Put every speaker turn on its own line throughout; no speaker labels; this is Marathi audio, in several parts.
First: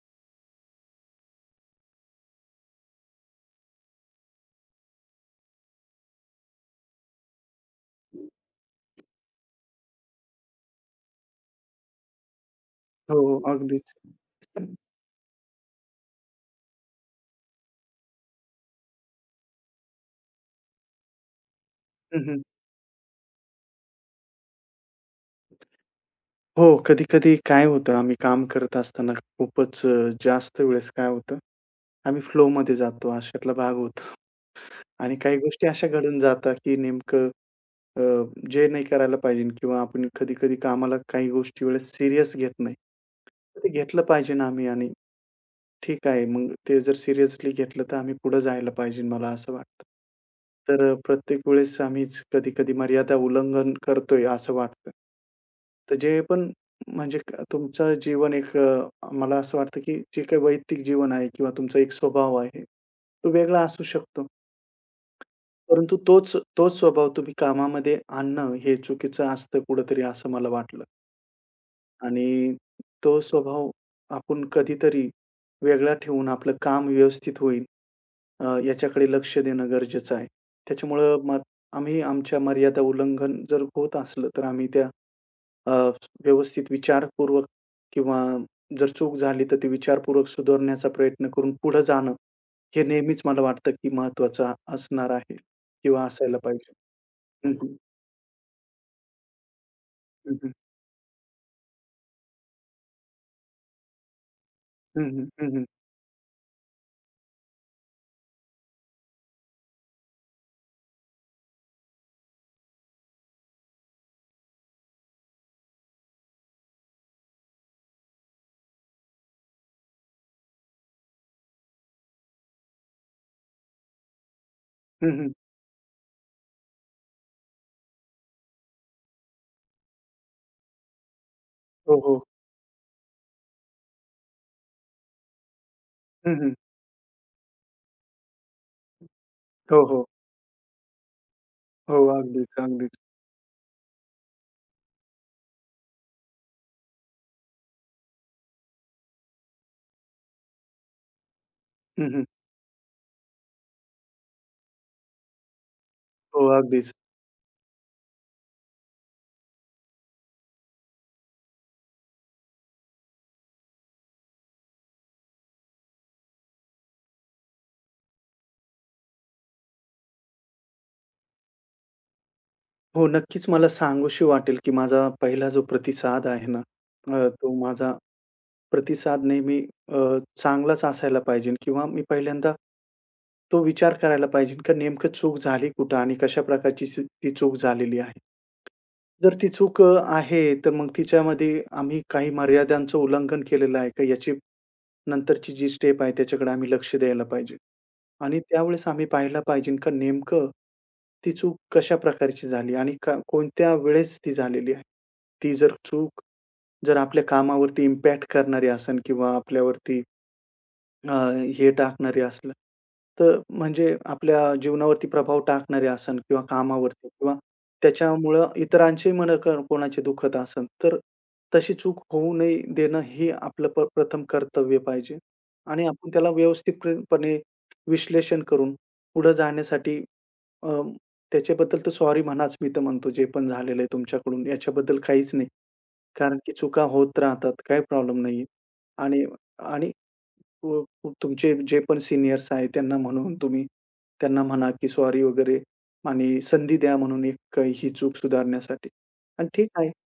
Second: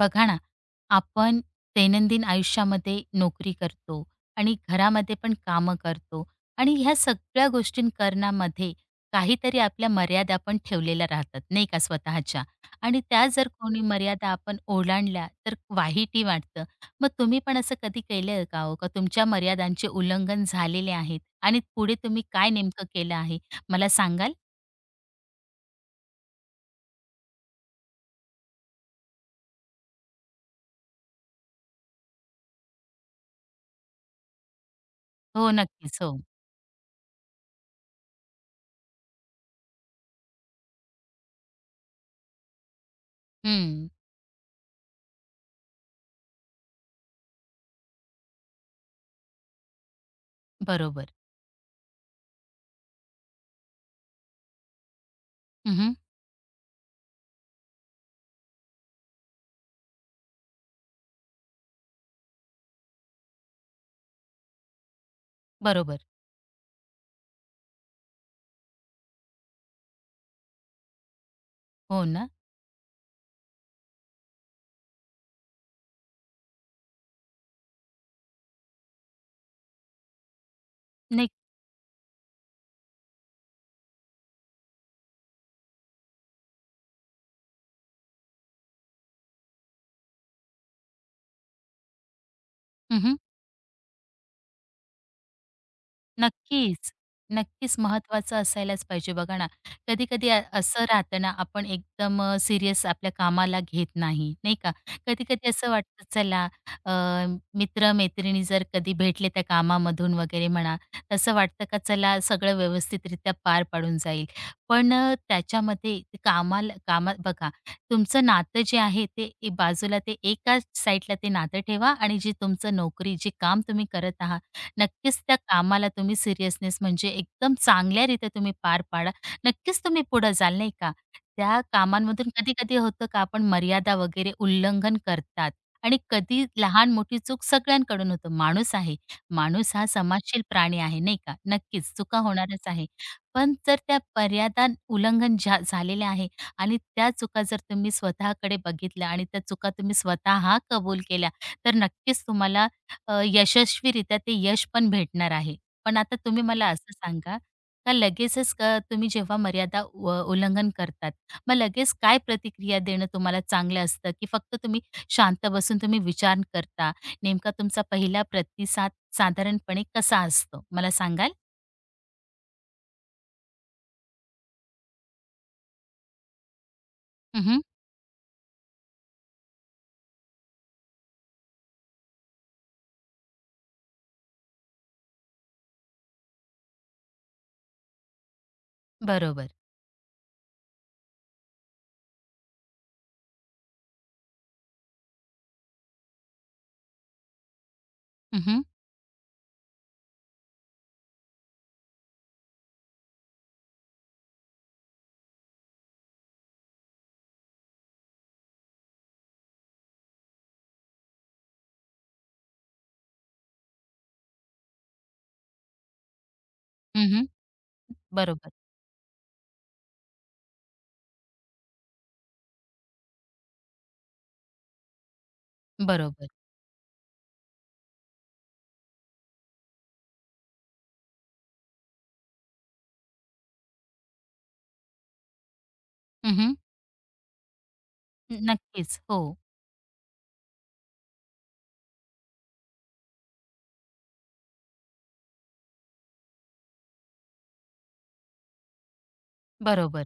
बघा ना, आपण दैनंदिन आयुष्यामध्ये नोकरी करतो आणि घरामध्ये पण कामं करतो आणि ह्या सगळ्या गोष्टी करण्यामध्ये काहीतरी आपल्या मर्यादा पण ठेवलेल्या राहतात, नाही का स्वतःच्या. आणि
हो,
त्या
हो.
जर कोणी
अगदीच.
मर्यादा आपण ओलांडल्या तर वाईटही वाटतं. मग तुम्ही पण असं कधी केलं का हो? का तुमच्या मर्यादांचे उल्लंघन झालेले आहेत आणि पुढे तुम्ही
हं, हं.
काय नेमकं केलं आहे? मला सांगाल?
हो, कधी-कधी काय होतं आम्ही काम करत असताना खूपच जास्त वेळेस काय होतं, आम्ही फ्लोमध्ये जातो अशातला भाग होतो आणि काही
हो,
गोष्टी अशा
नक्कीच. हो.
घडून जातात, की नेमकं अ, जे नाही करायला पाहिजे किंवा आपण कधी-कधी कामाला काही गोष्टी वेळेस सीरियस घेत नाही. तर ते
हं.
घेतलं पाहिजे ना आम्ही आणि ठीक आहे मग ते जर सिरियसली घेतलं तर आम्ही पुढे जायला पाहिजे मला असं वाटतं. तर
बरोबर.
प्रत्येक वेळेस आम्हीच कधी-कधी मर्यादा उल्लंघन करतोय असं वाटतं. तर
हं,
जे पण म्हणजे तुमचं जीवन एक मला असं वाटतं की जे काही वैयक्तिक जीवन आहे किंवा तुमचा एक स्वभाव आहे, तो वेगळा असू शकतो. परंतु
बरोबर.
तोच तोच स्वभाव तुम्ही कामामध्ये आणणं हे चुकीचं असतं कुठेतरी असं मला वाटलं.
हो ना?
आणि तो स्वभाव आपण कधीतरी वेगळा ठेवून आपलं काम व्यवस्थित होईल याच्याकडे लक्ष देणं गरजेचं आहे. त्याच्यामुळं
नाही,
मग आम्ही आमच्या मर्यादा उल्लंघन जर होत असलं, तर आम्ही त्या अ, व्यवस्थित विचारपूर्वक किंवा जर चूक झाली तर ती विचारपूर्वक सुधारण्याचा प्रयत्न करून पुढे जाणं, हे नेहमीच मला वाटतं की महत्त्वाचं असणार आहे किंवा असायला पाहिजे.
नक्कीच.
हं,
नक्कीच महत्त्वाचं असायलाच पाहिजे. बघा ना, कधी-कधी
हं, हं.
असं राहतं ना, आपण एकदम सीरियस आपल्या कामाला घेत नाही, नाही का?
हं, हं.
कधी-कधी
हं, हं.
असं वाटतं चला अ, मित्र-मैत्रिणी जर कधी भेटले त्या कामामधून वगैरे म्हणा, असं वाटतं का चला सगळं व्यवस्थितरित्या पार पाडून जाईल. पण त्याच्यामध्ये ते कामात बघा, तुमचं नातं जे आहे ते बाजूला ते एकाच साईडला ते नातं ठेवा आणि जी तुमचं नोकरी, जे काम तुम्ही करत आहात,
हं,
नक्कीच
हं.
त्या कामाला तुम्ही सिरियसनेस म्हणजे एकदम चांगल्यारीत्या तुम्ही पार पाडा. नक्कीच तुम्ही पुढे जाल नाही का. त्या
हो, हो.
कामांमधून कधी-कधी होतं का आपण मर्यादा वगैरे उल्लंघन करतात आणि
हं,
कधी
हं.
लहान-मोठी चूक सगळ्यांकडून होतं. माणूस आहे. माणूस
हो,
हा
हो.
समाजशील प्राणी आहे नाही का. नक्कीच
हो.
चुका
अगदीच,
होणारच आहे.
अगदीच.
पण जर त्या मर्यादा उल्लंघन झालेल्या आहे आणि त्या चुका जर तुम्ही स्वतःकडे बघितल्या आणि त्या चुका तुम्ही स्वतः कबूल केल्या, तर
हं,
नक्कीच
हं.
तुम्हाला यशस्वीरित्या ते यश पण भेटणार आहे. पण आता तुम्ही
हो,
मला
अगदीच.
असं सांगा, का लगेचच तुम्ही जेव्हा मर्यादा उल्लंघन करतात, मग लगेच काय प्रतिक्रिया देणं तुम्हाला चांगलं असतं, की फक्त तुम्ही शांत बसून तुम्ही विचार करता? नेमका तुमचा पहिला प्रतिसाद साधारणपणे कसा असतो? मला सांगाल?
हो, नक्कीच मला सांगूशी वाटेल, की माझा पहिला जो प्रतिसाद आहे ना, तो
हं,
माझा प्रतिसाद नेहमी अ, चांगलाच असायला पाहिजे किंवा मी पहिल्यांदा तो विचार करायला पाहिजे, की नेमकं चूक झाली कुठं आणि कशा प्रकारची ती चूक झालेली आहे. जर ती
बरोबर.
चूक आहे, तर मग तिच्यामध्ये आम्ही काही मर्यादांचं उल्लंघन केलेलं आहे का याची नंतरची जी स्टेप आहे त्याच्याकडे आम्ही लक्ष द्यायला पाहिजे. आणि
हं, हं.
त्यावेळेस आम्ही पाहायला पाहिजे का नेमकं ती चूक कशा प्रकारची झाली आणि का कोणत्या वेळेस ती झालेली आहे. ती जर चूक जर आपल्या कामावरती इम्पॅक्ट करणारी असेल किंवा आपल्यावरती अ, हे टाकणारे असलं, तर म्हणजे आपल्या जीवनावरती प्रभाव टाकणारे असन किंवा कामावरती किंवा
बरोबर,
त्याच्यामुळं इतरांची मनं कोणाची दुखत असन, तर तशी चूक होऊ नये देणं हे आपलं प्रथम कर्तव्य पाहिजे आणि आपण
बरोबर.
त्याला व्यवस्थितपणे विश्लेषण करून पुढं जाण्यासाठी अ, त्याच्याबद्दल तर सॉरी म्हणाच मी तर म्हणतो जे पण झालेलं आहे तुमच्याकडून याच्याबद्दल काहीच नाही. कारण की
हं,
चुका होत राहतात काही प्रॉब्लेम नाहीये
नक्कीच. हो.
आणि आणि व व तुमचे जे पण सीनियर्स आहेत त्यांना म्हणून तुम्ही त्यांना म्हणा, की सॉरी वगैरे आणि संधी द्या म्हणून एक ही चूक सुधारण्यासाठी. आणि ठीक आहे,
बरोबर,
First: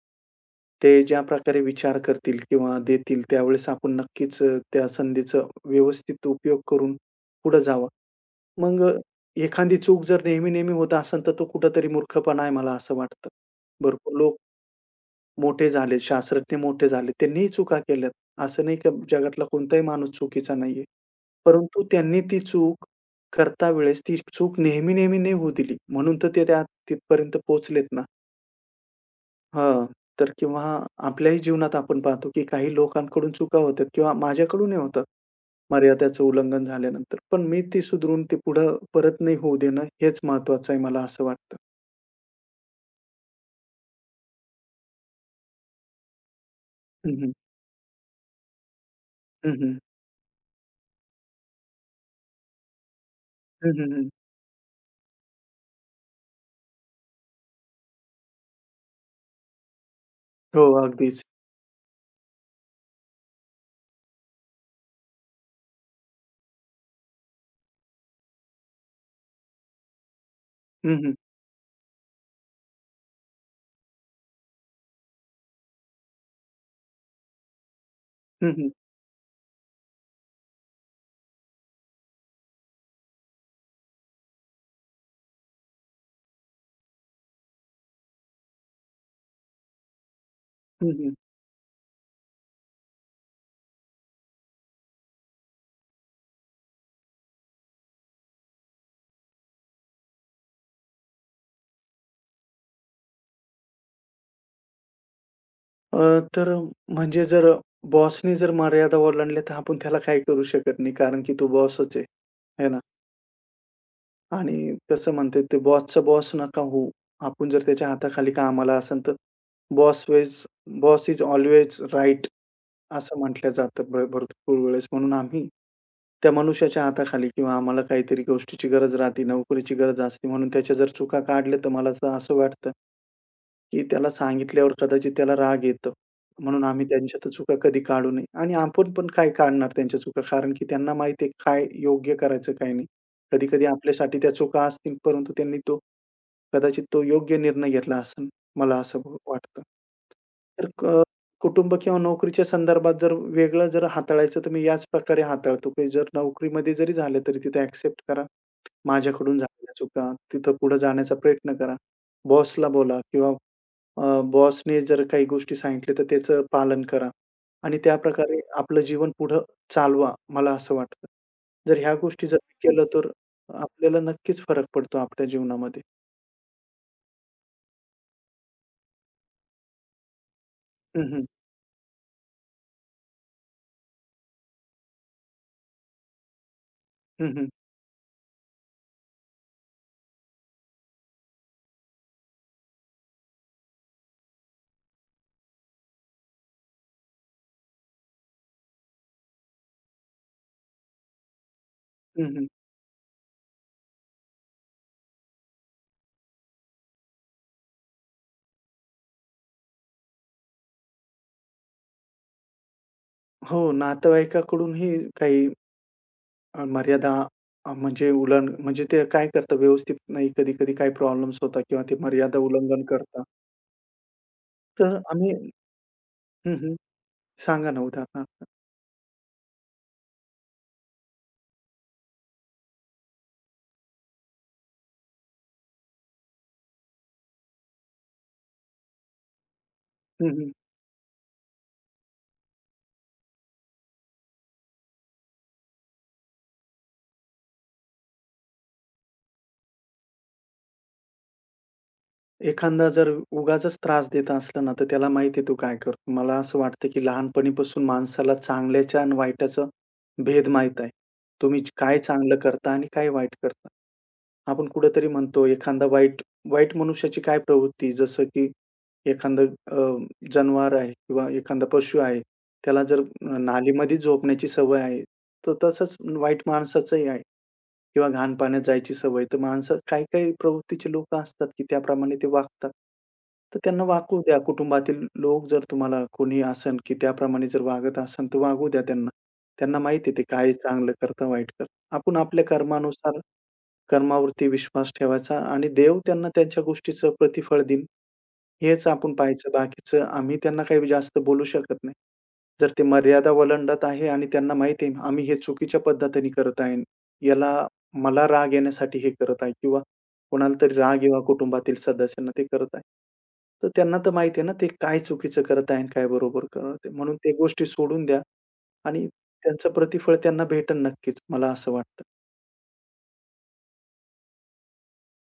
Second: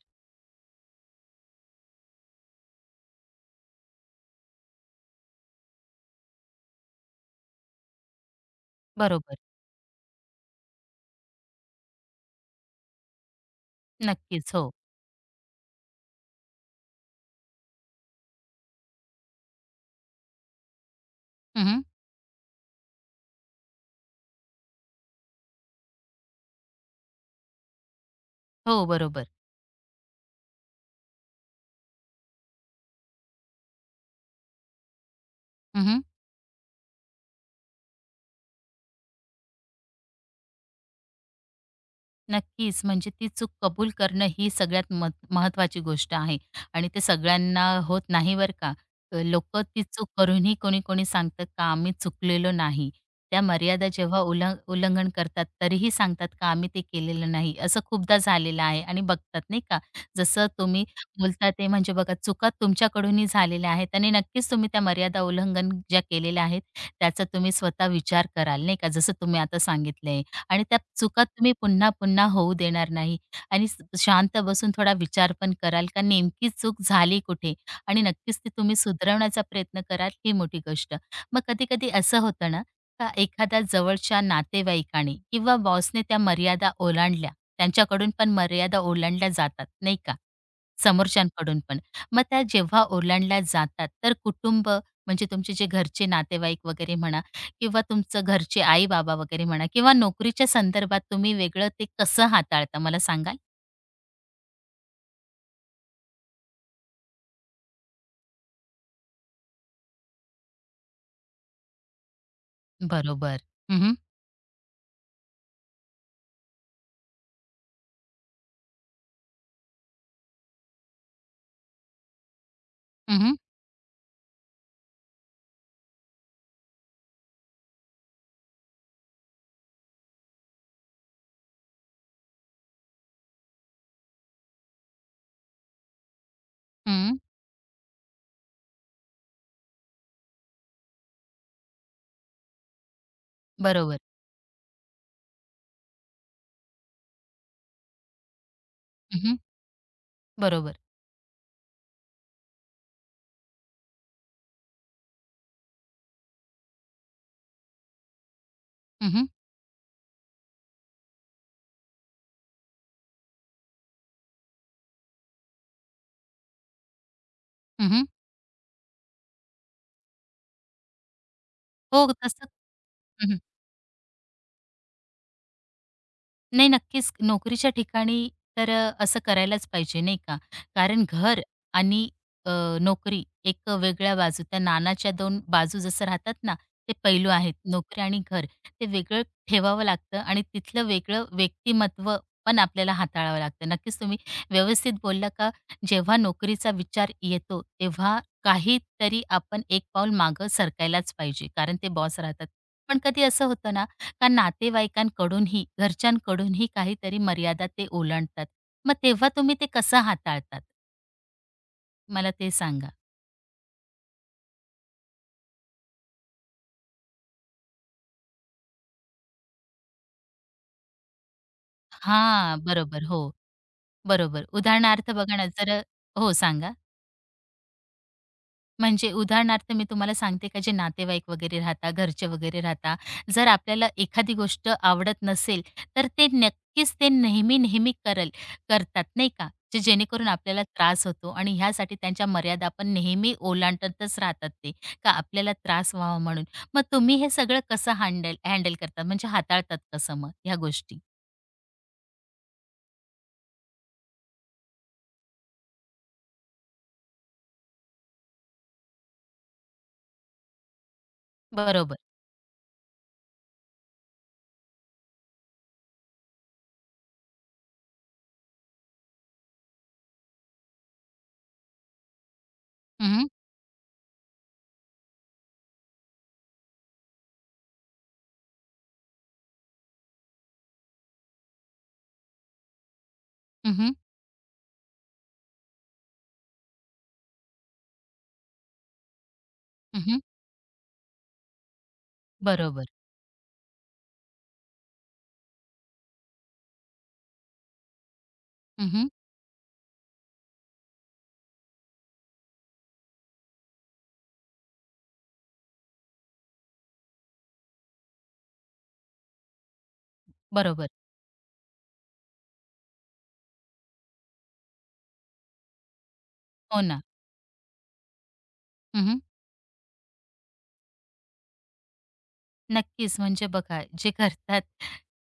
ते ज्या प्रकारे विचार करतील किंवा देतील त्यावेळेस आपण नक्कीच त्या संधीचा व्यवस्थित उपयोग करून पुढे जावं. मग
बरोबर.
एखादी चूक जर नेहमी-नेहमी होत असेल, तर तो कुठेतरी मूर्खपणा आहे मला असं वाटतं. भरपूर लोक
नक्कीच. हो.
मोठे झाले, शास्त्रज्ञ मोठे झाले. त्यांनीही चुका केल्यात. असं नाही का जगातला कोणताही माणूस चुकीचा नाहीये.
हं,
परंतु त्यांनी ती चूक करता वेळेस ती चूक नेहमी-नेहमी नाही होऊ दिली. म्हणून तर ते त्या तिथपर्यंत पोहोचलेत ना.
हो, बरोबर.
हां. तर किंवा आपल्याही जीवनात आपण पाहतो, की काही लोकांकडून चुका होतात किंवा माझ्याकडूनही होतात, मर्यादेचं उल्लंघन झाल्यानंतर. पण मी ती सुधारून ती पुढं परत नाही होऊ देणं हेच महत्वाचं आहे मला असं वाटतं.
नक्कीच. म्हणजे ती चूक कबूल करणं ही सगळ्यात महत्त्वाची गोष्ट आहे आणि ते
हं, हं.
सगळ्यांना होत नाही बरं का.
हं,
लोक
हं.
ती चूक करूनही कोणी-कोणी सांगतात का आम्ही चुकलेलो नाही. त्या
हं,
मर्यादा
हं, हं.
जेव्हा उल्लंघन करतात तरीही सांगतात का आम्ही ते केलेलं नाही. असं खूपदा झालेलं आहे आणि बघतात नाही का. जसं
हो,
तुम्ही
अगदीच.
बोलता ते म्हणजे बघा चुका तुमच्याकडूनही झालेल्या आहेत आणि नक्कीच तुम्ही त्या मर्यादा उल्लंघन ज्या केलेल्या आहेत त्याचा तुम्ही स्वतः विचार कराल नाही का. जसं तुम्ही आता सांगितलंय. आणि त्या
हं, हं.
चुका तुम्ही पुन्हा-पुन्हा होऊ देणार नाही आणि शांत बसून थोडा विचार पण कराल का नेमकी चूक झाली कुठे आणि नक्कीच ती
हं, हं.
तुम्ही सुधारवण्याचा प्रयत्न कराल ही मोठी गोष्ट. मग कधी-कधी असं होतं ना, का एखाद्या जवळच्या नातेवाईकाने किंवा बॉसने त्या मर्यादा ओलांडल्या, त्यांच्याकडून पण मर्यादा ओलांडल्या जातात नाही का?
हं, हं.
समोरच्यांकडून पण. मग त्या जेव्हा ओलांडल्या जातात तर कुटुंब म्हणजे तुमचे जे घरचे नातेवाईक वगैरे म्हणा किंवा तुमचं घरचे आई-बाबा वगैरे म्हणा किंवा नोकरीच्या संदर्भात तुम्ही वेगळं ते कसं हाताळता मला सांगाल?
अ, तर म्हणजे जर बॉसने जर मर्यादा ओलांडल्या, तर आपण त्याला काही करू शकत नाही. कारण की तो बॉसच आहे. आहे ना?
बरोबर. हं, हं.
आणि कसं म्हणतात ते बॉसचा बॉस नका होऊ. आपण जर त्याच्या हाताखाली कामाला असेल, तर boss was boss is always right असं
हं, हं.
म्हटलं जातं भरपूर वेळेस. म्हणून आम्ही त्या मनुष्याच्या हाताखाली किंवा आम्हाला काहीतरी गोष्टीची गरज राहते, नोकरीची गरज असते. म्हणून त्याच्या जर चुका काढल्या, तर मला तर असं वाटतं, की त्याला सांगितल्यावर कदाचित त्याला राग येतो. म्हणून आम्ही त्यांच्या तर चुका कधी काढू नये आणि आपण पण काय काढणार त्यांच्या चुका. कारण की त्यांना माहिती आहे काय योग्य करायचं, काय नाही. कधी-कधी
बरोबर.
आपल्यासाठी त्या चुका असतील, परंतु त्यांनी कदाचित तो योग्य निर्णय घेतला असेल, मला असं
हं,
वाटतं. तर
बरोबर.
कुटुंब किंवा नोकरीच्या संदर्भात जर वेगळं जर हाताळायचं, तर मी याच प्रकारे हाताळतो, की जर नोकरीमध्ये जरी झालं, तरी तिथे एक्सेप्ट करा.
हं, हं.
माझ्याकडून झालेल्या चुका, तिथं पुढे जाण्याचा प्रयत्न करा. बॉसला बोला किंवा बॉसने जर काही गोष्टी सांगितल्या, तर त्याचं पालन करा आणि त्या प्रकारे आपलं जीवन पुढं चालवा, मला असं वाटतं. जर ह्या
हो,
गोष्टी जर
तसं.
केलं, तर आपल्याला नक्कीच फरक पडतो आपल्या जीवनामध्ये.
नाही, नक्कीच. नोकरीच्या ठिकाणी तर असं करायलाच पाहिजे, नाही का? कारण
हं, हं.
घर आणि अ, नोकरी एक वेगळ्या बाजू, त्या नाण्याच्या दोन बाजू जसं राहतात ना, ते पैलू
हं, हं.
आहेत. नोकरी आणि घर ते वेगळं ठेवावं लागतं आणि तिथलं वेगळं व्यक्तिमत्व पण आपल्याला हाताळावं लागतं. नक्कीच तुम्ही व्यवस्थित बोलला का जेव्हा नोकरीचा विचार येतो, तेव्हा काहीतरी आपण एक पाऊल मागं सरकायलाच पाहिजे, कारण ते बॉस
हं, हं.
राहतात. पण कधी असं होतं ना, का नातेवाईकांकडूनही, घरच्यांकडूनही काहीतरी मर्यादा ते ओलांडतात. मग तेव्हा तुम्ही ते कसं हाताळतात? मला ते सांगा.
हो, नातेवाईकाकडूनही काही मर्यादा म्हणजे म्हणजे ते काय करतात व्यवस्थित नाही, कधी-कधी काही प्रॉब्लेम्स होतात किंवा ते मर्यादा
हां,
उल्लंघन
बरोबर. हो,
करतात.
बरोबर.
तर
उदाहरणार्थ
आम्ही
बघा ना, जर हो,
हं, हं.
सांगा.
सांगा ना उदाहरणार्थ?
म्हणजे उदाहरणार्थ मी तुम्हाला सांगते का जे नातेवाईक वगैरे राहता, घरचे वगैरे राहता, जर आपल्याला एखादी गोष्ट आवडत नसेल, तर ते नक्कीच ते नेहमी-नेहमी करतात नाही का? जे जेणेकरून
हं, हं.
आपल्याला त्रास होतो आणि ह्यासाठी त्यांच्या मर्यादा आपण नेहमी ओलांडतच राहतात ते, का आपल्याला त्रास व्हावा म्हणून. मग तुम्ही हे सगळं कसं हँडल हँडल करतात म्हणजे हाताळतात कसं मग ह्या गोष्टी?
एखादा जर उगाचच त्रास देत असला ना, तर त्याला माहिती आहे तो काय करतो. मला असं वाटतं, की लहानपणीपासून माणसाला चांगल्याच्या आणि वाईटाचा भेद माहीत आहे. तुम्ही
बरोबर.
काय चांगलं करता आणि काय वाईट करता. आपण कुठेतरी म्हणतो एखादा वाईट वाईट मनुष्याची काय प्रवृत्ती जसं की एखादं अ, जनावर आहे किंवा एखादा पशु आहे. त्याला जर
हं, हं.
नालीमध्ये झोपण्याची सवय आहे, तर तसंच वाईट माणसाचंही आहे. किंवा घाण पाण्यात जायची सवय, तर माणसं काही-काही प्रवृत्तीचे लोकं असतात, की त्याप्रमाणे ते वागतात. तर त्यांना
हं,
वागू द्या. कुटुंबातील लोक जर तुम्हाला कोणी असेल, की त्याप्रमाणे जर वागत असेल, तर वागू द्या त्यांना. त्यांना माहिती आहे ते काय चांगलं करता, वाईट करता. आपण आपल्या
बरोबर.
कर्मानुसार कर्मावरती विश्वास ठेवायचा आणि देव त्यांना त्यांच्या गोष्टीचं प्रतिफळ देईन. हेच
हं,
आपण पाहायचं. बाकीचं आम्ही त्यांना काही जास्त बोलू शकत नाही. जर ते मर्यादा ओलांडत आहे आणि त्यांना माहिती आहे आम्ही हे चुकीच्या पद्धतीने करत आहे. याला मला राग येण्यासाठी हे करत आहे किंवा कोणाला तरी
बरोबर.
राग येवा कुटुंबातील सदस्यांना ते करत आहे. तर त्यांना तर माहिती आहे ना ते काय चुकीचं करत आहे आणि काय बरोबर करत
हो
आहे.
ना.
म्हणून ते गोष्टी सोडून द्या आणि
हं,
त्यांचं प्रतिफळ त्यांना भेटेल नक्कीच मला असं वाटतं.
नक्कीच. म्हणजे बघा, जे करतात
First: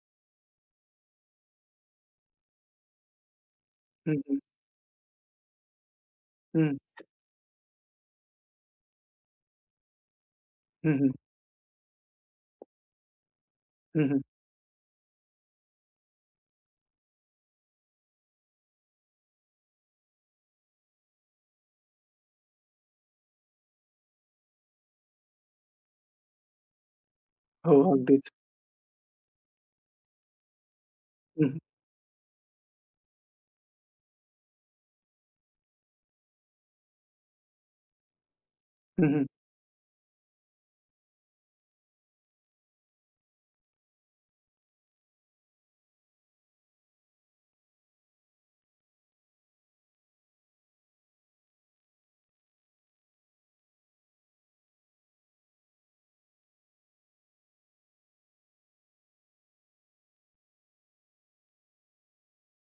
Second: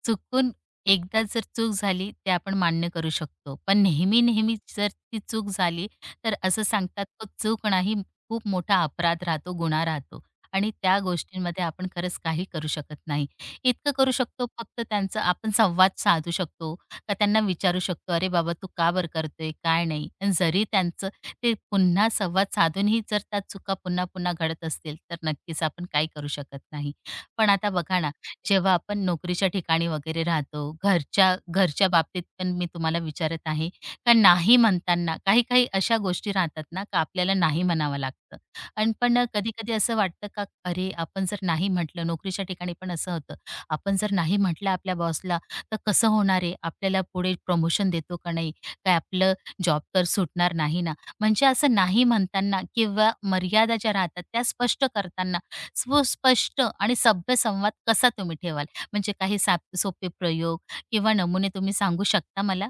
चुकून एकदा जर चूक झाली, ते आपण मान्य करू शकतो. पण
हं, हं.
नेहमी-नेहमी जर ती चूक झाली, तर असं
हं,
सांगतात, तो चूक नाही, खूप मोठा अपराध राहतो, गुन्हा राहतो आणि
हं,
त्या
हं.
गोष्टींमध्ये आपण खरंच काही करू शकत नाही. इतकं
हं,
करू
हं.
शकतो, फक्त त्यांचा आपण संवाद साधू शकतो का त्यांना विचारू शकतो, "अरे बाबा, तू का बरं करतोय? काय नाही?" आणि जरी त्यांचं ते पुन्हा संवाद साधूनही जर त्या चुका पुन्हा-पुन्हा घडत असतील, तर नक्कीच आपण काही करू शकत नाही. पण आता
हो,
बघा ना,
अगदीच.
जेव्हा आपण नोकरीच्या ठिकाणी वगैरे राहतो, घरच्या
हं, हं.
घरच्या बाबतीत पण मी तुम्हाला विचारत आहे, का नाही म्हणताना काही-काही अशा गोष्टी राहतात ना, का आपल्याला नाही म्हणावं लागतं. अन
हं,
पण
हं.
कधी-कधी असं वाटतं का, "अरे, आपण जर नाही म्हटलं", नोकरीच्या ठिकाणी पण असं होतं, आपण जर नाही म्हटलं आपल्या बॉसला, तर कसं होणार आहे? आपल्याला पुढे प्रमोशन देतो का नाही? काय आपलं जॉब तर सुटणार नाही ना? म्हणजे असं नाही म्हणताना किंवा मर्यादा ज्या राहतात त्या स्पष्ट करताना स्पष्ट आणि सभ्य संवाद कसा तुम्ही ठेवाल? म्हणजे काही सोपे प्रयोग किंवा नमुने तुम्ही सांगू शकता मला?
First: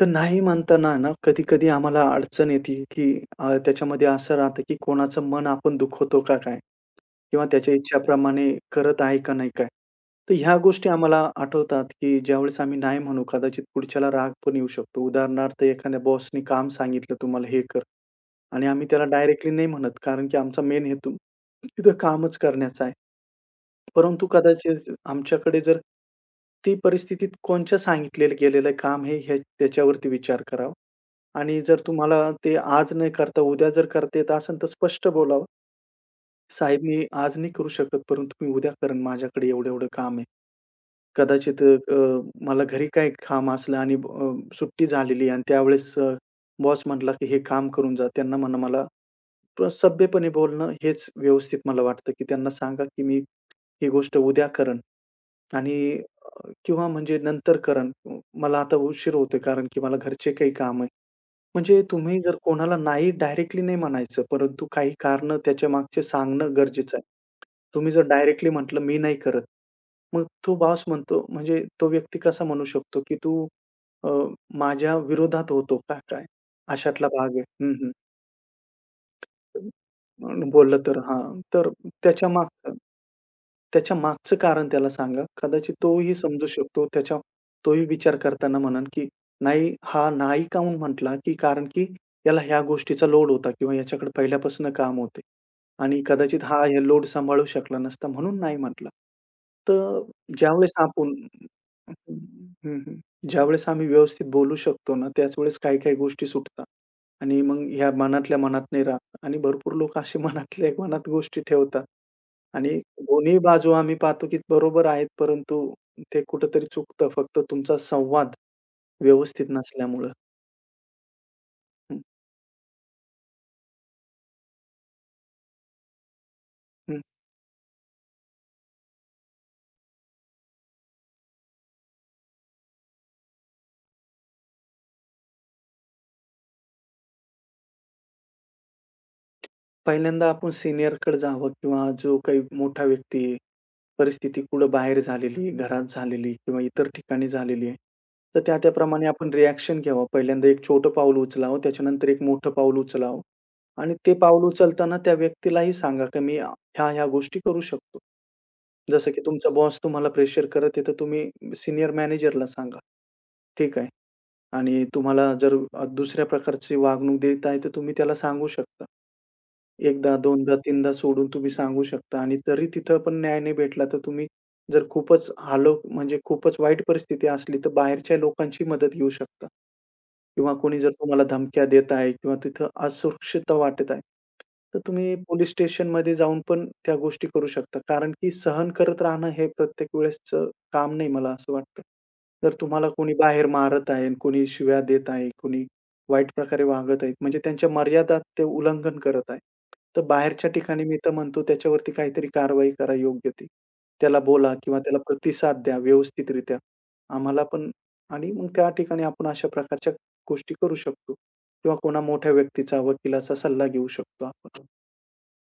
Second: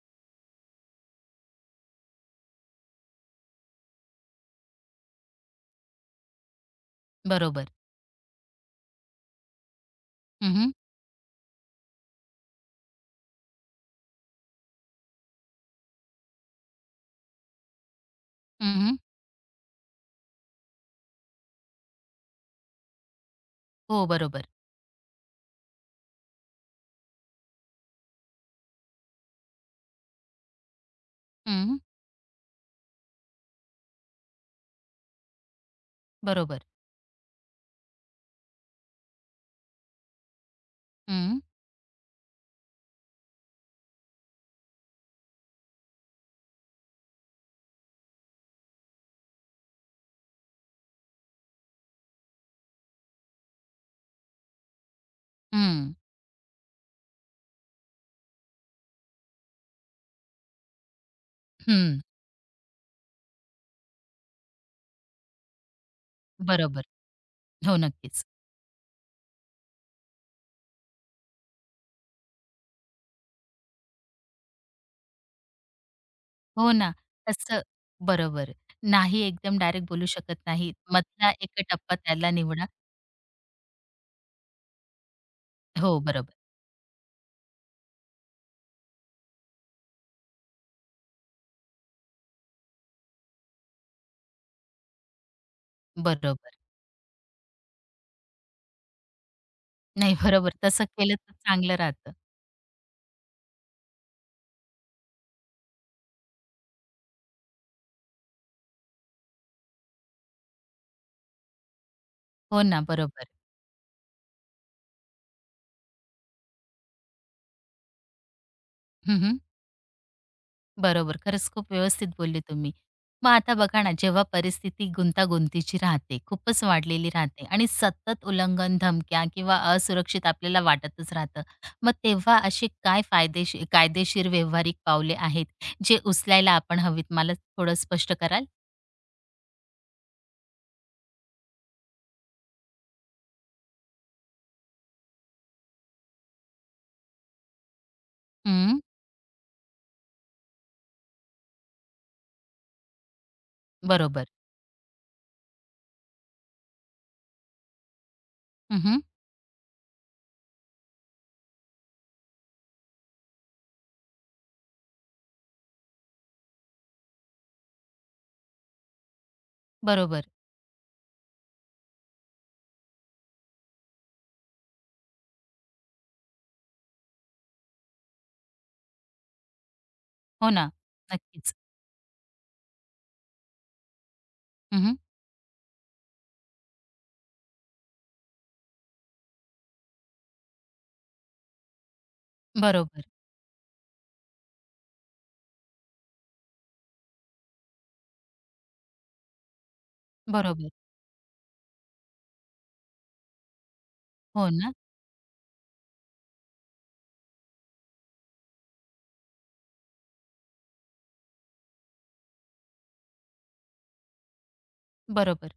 तर नाही म्हणताना ना, कधी-कधी आम्हाला अडचण येते, की त्याच्यामध्ये असं राहतं, की कोणाचं मन आपण दुखवतो का काय? किंवा
बरोबर.
त्याच्या इच्छाप्रमाणे करत आहे का नाही काय? तर
हं,
ह्या
हं.
गोष्टी आम्हाला आठवतात, की ज्यावेळेस आम्ही नाही म्हणू, कदाचित पुढच्याला राग पण येऊ शकतो. उदाहरणार्थ एखाद्या बॉसनी काम सांगितलं तुम्हाला हे कर आणि आम्ही त्याला डायरेक्टली नाही म्हणत, कारण की आमचा मेन हेतू तिथं कामच करण्याचा आहे.
हो,
परंतु
बरोबर.
कदाचित आमच्याकडे जर ती परिस्थितीत कोणच्या सांगितलेलं गेलेलं काम हे त्याच्यावरती विचार करावा. आणि
हं.
जर तुम्हाला ते आज नाही करता, उद्या जर करता येत असेल तर स्पष्ट बोलावं.
बरोबर.
"साहेब मी आज नाही करू शकत, परंतु मी उद्या करेन. माझ्याकडे एवढं-एवढं काम आहे.
हं.
कदाचित अ, अ, मला घरी काही काम असलं आणि सुट्टी झालेली आहे आणि त्यावेळेस बॉस म्हटला, की हे काम करून जा." त्यांना म्हणा मला सभ्यपणे बोलणं हेच व्यवस्थित मला वाटतं, की त्यांना सांगा, की मी ही गोष्ट उद्या करेन आणि
हं.
किंवा म्हणजे नंतर करेन. मला आता उशीर होतोय कारण की मला घरचे काही काम आहे. म्हणजे
हं.
तुम्ही जर कोणाला नाही डायरेक्टली नाही म्हणायचं, परंतु काही कारणं त्याच्यामागचे सांगणं
बरोबर.
गरजेचं आहे.
हो,
तुम्ही जर
नक्कीच.
डायरेक्टली म्हटलं, "मी नाही करत." मग तो बॉस म्हणतो म्हणजे तो व्यक्ती कसा म्हणू शकतो, की "तू अ, माझ्या विरोधात होतो का काय?"
हो ना.
अशातला भाग आहे.
तसं
हं, हं.
बरोबर. नाही एकदम डायरेक्ट बोलू
अ,
शकत नाही.
बोललं तर हां.
मधला एक
तर
टप्पा
त्याच्या
त्याला निवडा.
मागचं त्याच्या मागचं कारण त्याला सांगा. कदाचित
हो,
तोही
बरोबर.
समजू शकतो. तोही विचार करताना म्हणेल, की नाही हा नाही काहून म्हटला, की कारण की याला ह्या गोष्टीचा लोड होता किंवा याच्याकडे पहिल्यापासून काम होते आणि कदाचित
बरोबर.
हा हे लोड सांभाळू शकला नसता म्हणून नाही म्हटला. तर
नाही, बरोबर.
ज्यावेळेस
तसं
आपण
केलं तर चांगलं राहतं.
हं, हं. ज्यावेळेस आम्ही व्यवस्थित बोलू शकतो ना, त्याच वेळेस काही-काही गोष्टी सुटतात. आणि मग ह्या मनातल्या मनात नाही राहत आणि भरपूर लोक असे मनातल्या मनात गोष्टी ठेवतात
हो
आणि
ना, बरोबर.
दोन्ही बाजू आम्ही पाहतो की बरोबर आहेत, परंतु ते कुठेतरी चुकतं फक्त तुमचा संवाद
हं,
व्यवस्थित नसल्यामुळं.
बरोबर. खरंच खूप
हं,
व्यवस्थित बोलले तुम्ही. मग आता बघा ना, जेव्हा परिस्थिती गुंतागुंतीची राहते, खूपच
हं.
वाढलेली राहते आणि सतत उल्लंघन, धमक्या किंवा असुरक्षित आपल्याला वाटतच राहतं. मग तेव्हा असे काय कायदेशीर व्यावहारिक पावले आहेत, जे उचलायला आपण हवीत? मला थोडं स्पष्ट कराल?
पहिल्यांदा आपण सीनियरकडे जावं किंवा जो काही मोठा व्यक्ती आहे परिस्थिती कुठं बाहेर झालेली, घरात झालेली किंवा इतर ठिकाणी झालेली आहे. तर त्या-त्या
हं,
प्रमाणे आपण रिएक्शन घ्यावं. पहिल्यांदा एक छोटं पाऊल उचलावं, त्याच्यानंतर एक मोठं पाऊल उचलावं आणि ते
बरोबर.
पाऊल उचलताना त्या व्यक्तीलाही सांगा, की मी ह्या-ह्या गोष्टी करू शकतो.
हं,
जसं की तुमचा बॉस तुम्हाला प्रेशर करत आहे, तर तुम्ही सीनियर मॅनेजरला सांगा. ठीक आहे. आणि तुम्हाला जर दुसऱ्या प्रकारची वागणूक देत आहे, तर तुम्ही त्याला सांगू शकता. एकदा,
बरोबर.
दोनदा, तीनदा सोडून तुम्ही सांगू शकता आणि तरी तिथं पण न्याय नाही भेटला, तर तुम्ही जर खूपच हालो म्हणजे खूपच वाईट परिस्थिती असली, तर बाहेरच्या लोकांची मदत घेऊ शकता.
हो
किंवा
ना.
कोणी जर तुम्हाला
नक्कीच.
धमक्या देत आहे किंवा तिथं असुरक्षितता वाटत आहे, तर
हं.
तुम्ही पोलीस स्टेशनमध्ये जाऊन पण त्या गोष्टी करू शकता. कारण की सहन करत राहणं हे प्रत्येक वेळेसचं काम नाही मला असं वाटतं. जर तुम्हाला
बरोबर.
कोणी बाहेर मारत आहे, कोणी शिव्या देत आहे, कोणी वाईट प्रकारे वागत आहेत, म्हणजे त्यांच्या मर्यादा ते उल्लंघन करत आहे. तर बाहेरच्या
बरोबर.
ठिकाणी मी तर म्हणतो त्याच्यावरती काहीतरी कारवाई करा योग्य ती. त्याला
हो
बोला
ना.
किंवा त्याला प्रतिसाद द्या व्यवस्थितरित्या. आम्हाला पण आणि मग त्या ठिकाणी आपण अशा प्रकारच्या गोष्टी करू शकतो किंवा कोणा मोठ्या व्यक्तीचा, वकिलाचा सल्ला घेऊ शकतो आपण.
बरोबर.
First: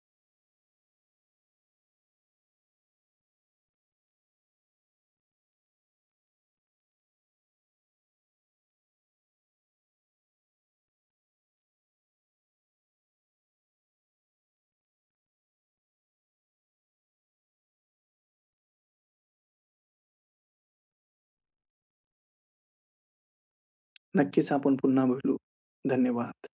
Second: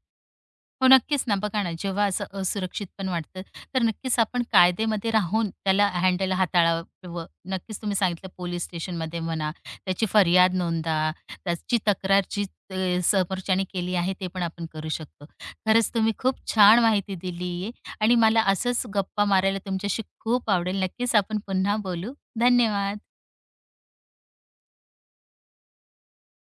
हो, नक्कीच ना. बघा ना, जेव्हा असं असुरक्षित पण वाटतं, तर नक्कीच आपण कायदेमध्ये राहून त्याला हँडल हाताळावं. नक्कीच तुम्ही सांगितलं पोलीस स्टेशनमध्ये म्हणा, त्याची फरियाद नोंदवा, त्याची तक्रार जी अ, समोरच्याने केली आहे ते पण आपण करू शकतो. खरंच तुम्ही खूप छान माहिती दिली आहे आणि मला असंच गप्पा मारायला तुमच्याशी खूप आवडेल. नक्कीच आपण पुन्हा बोलू. धन्यवाद.
नक्कीच आपण पुन्हा बोलू. धन्यवाद.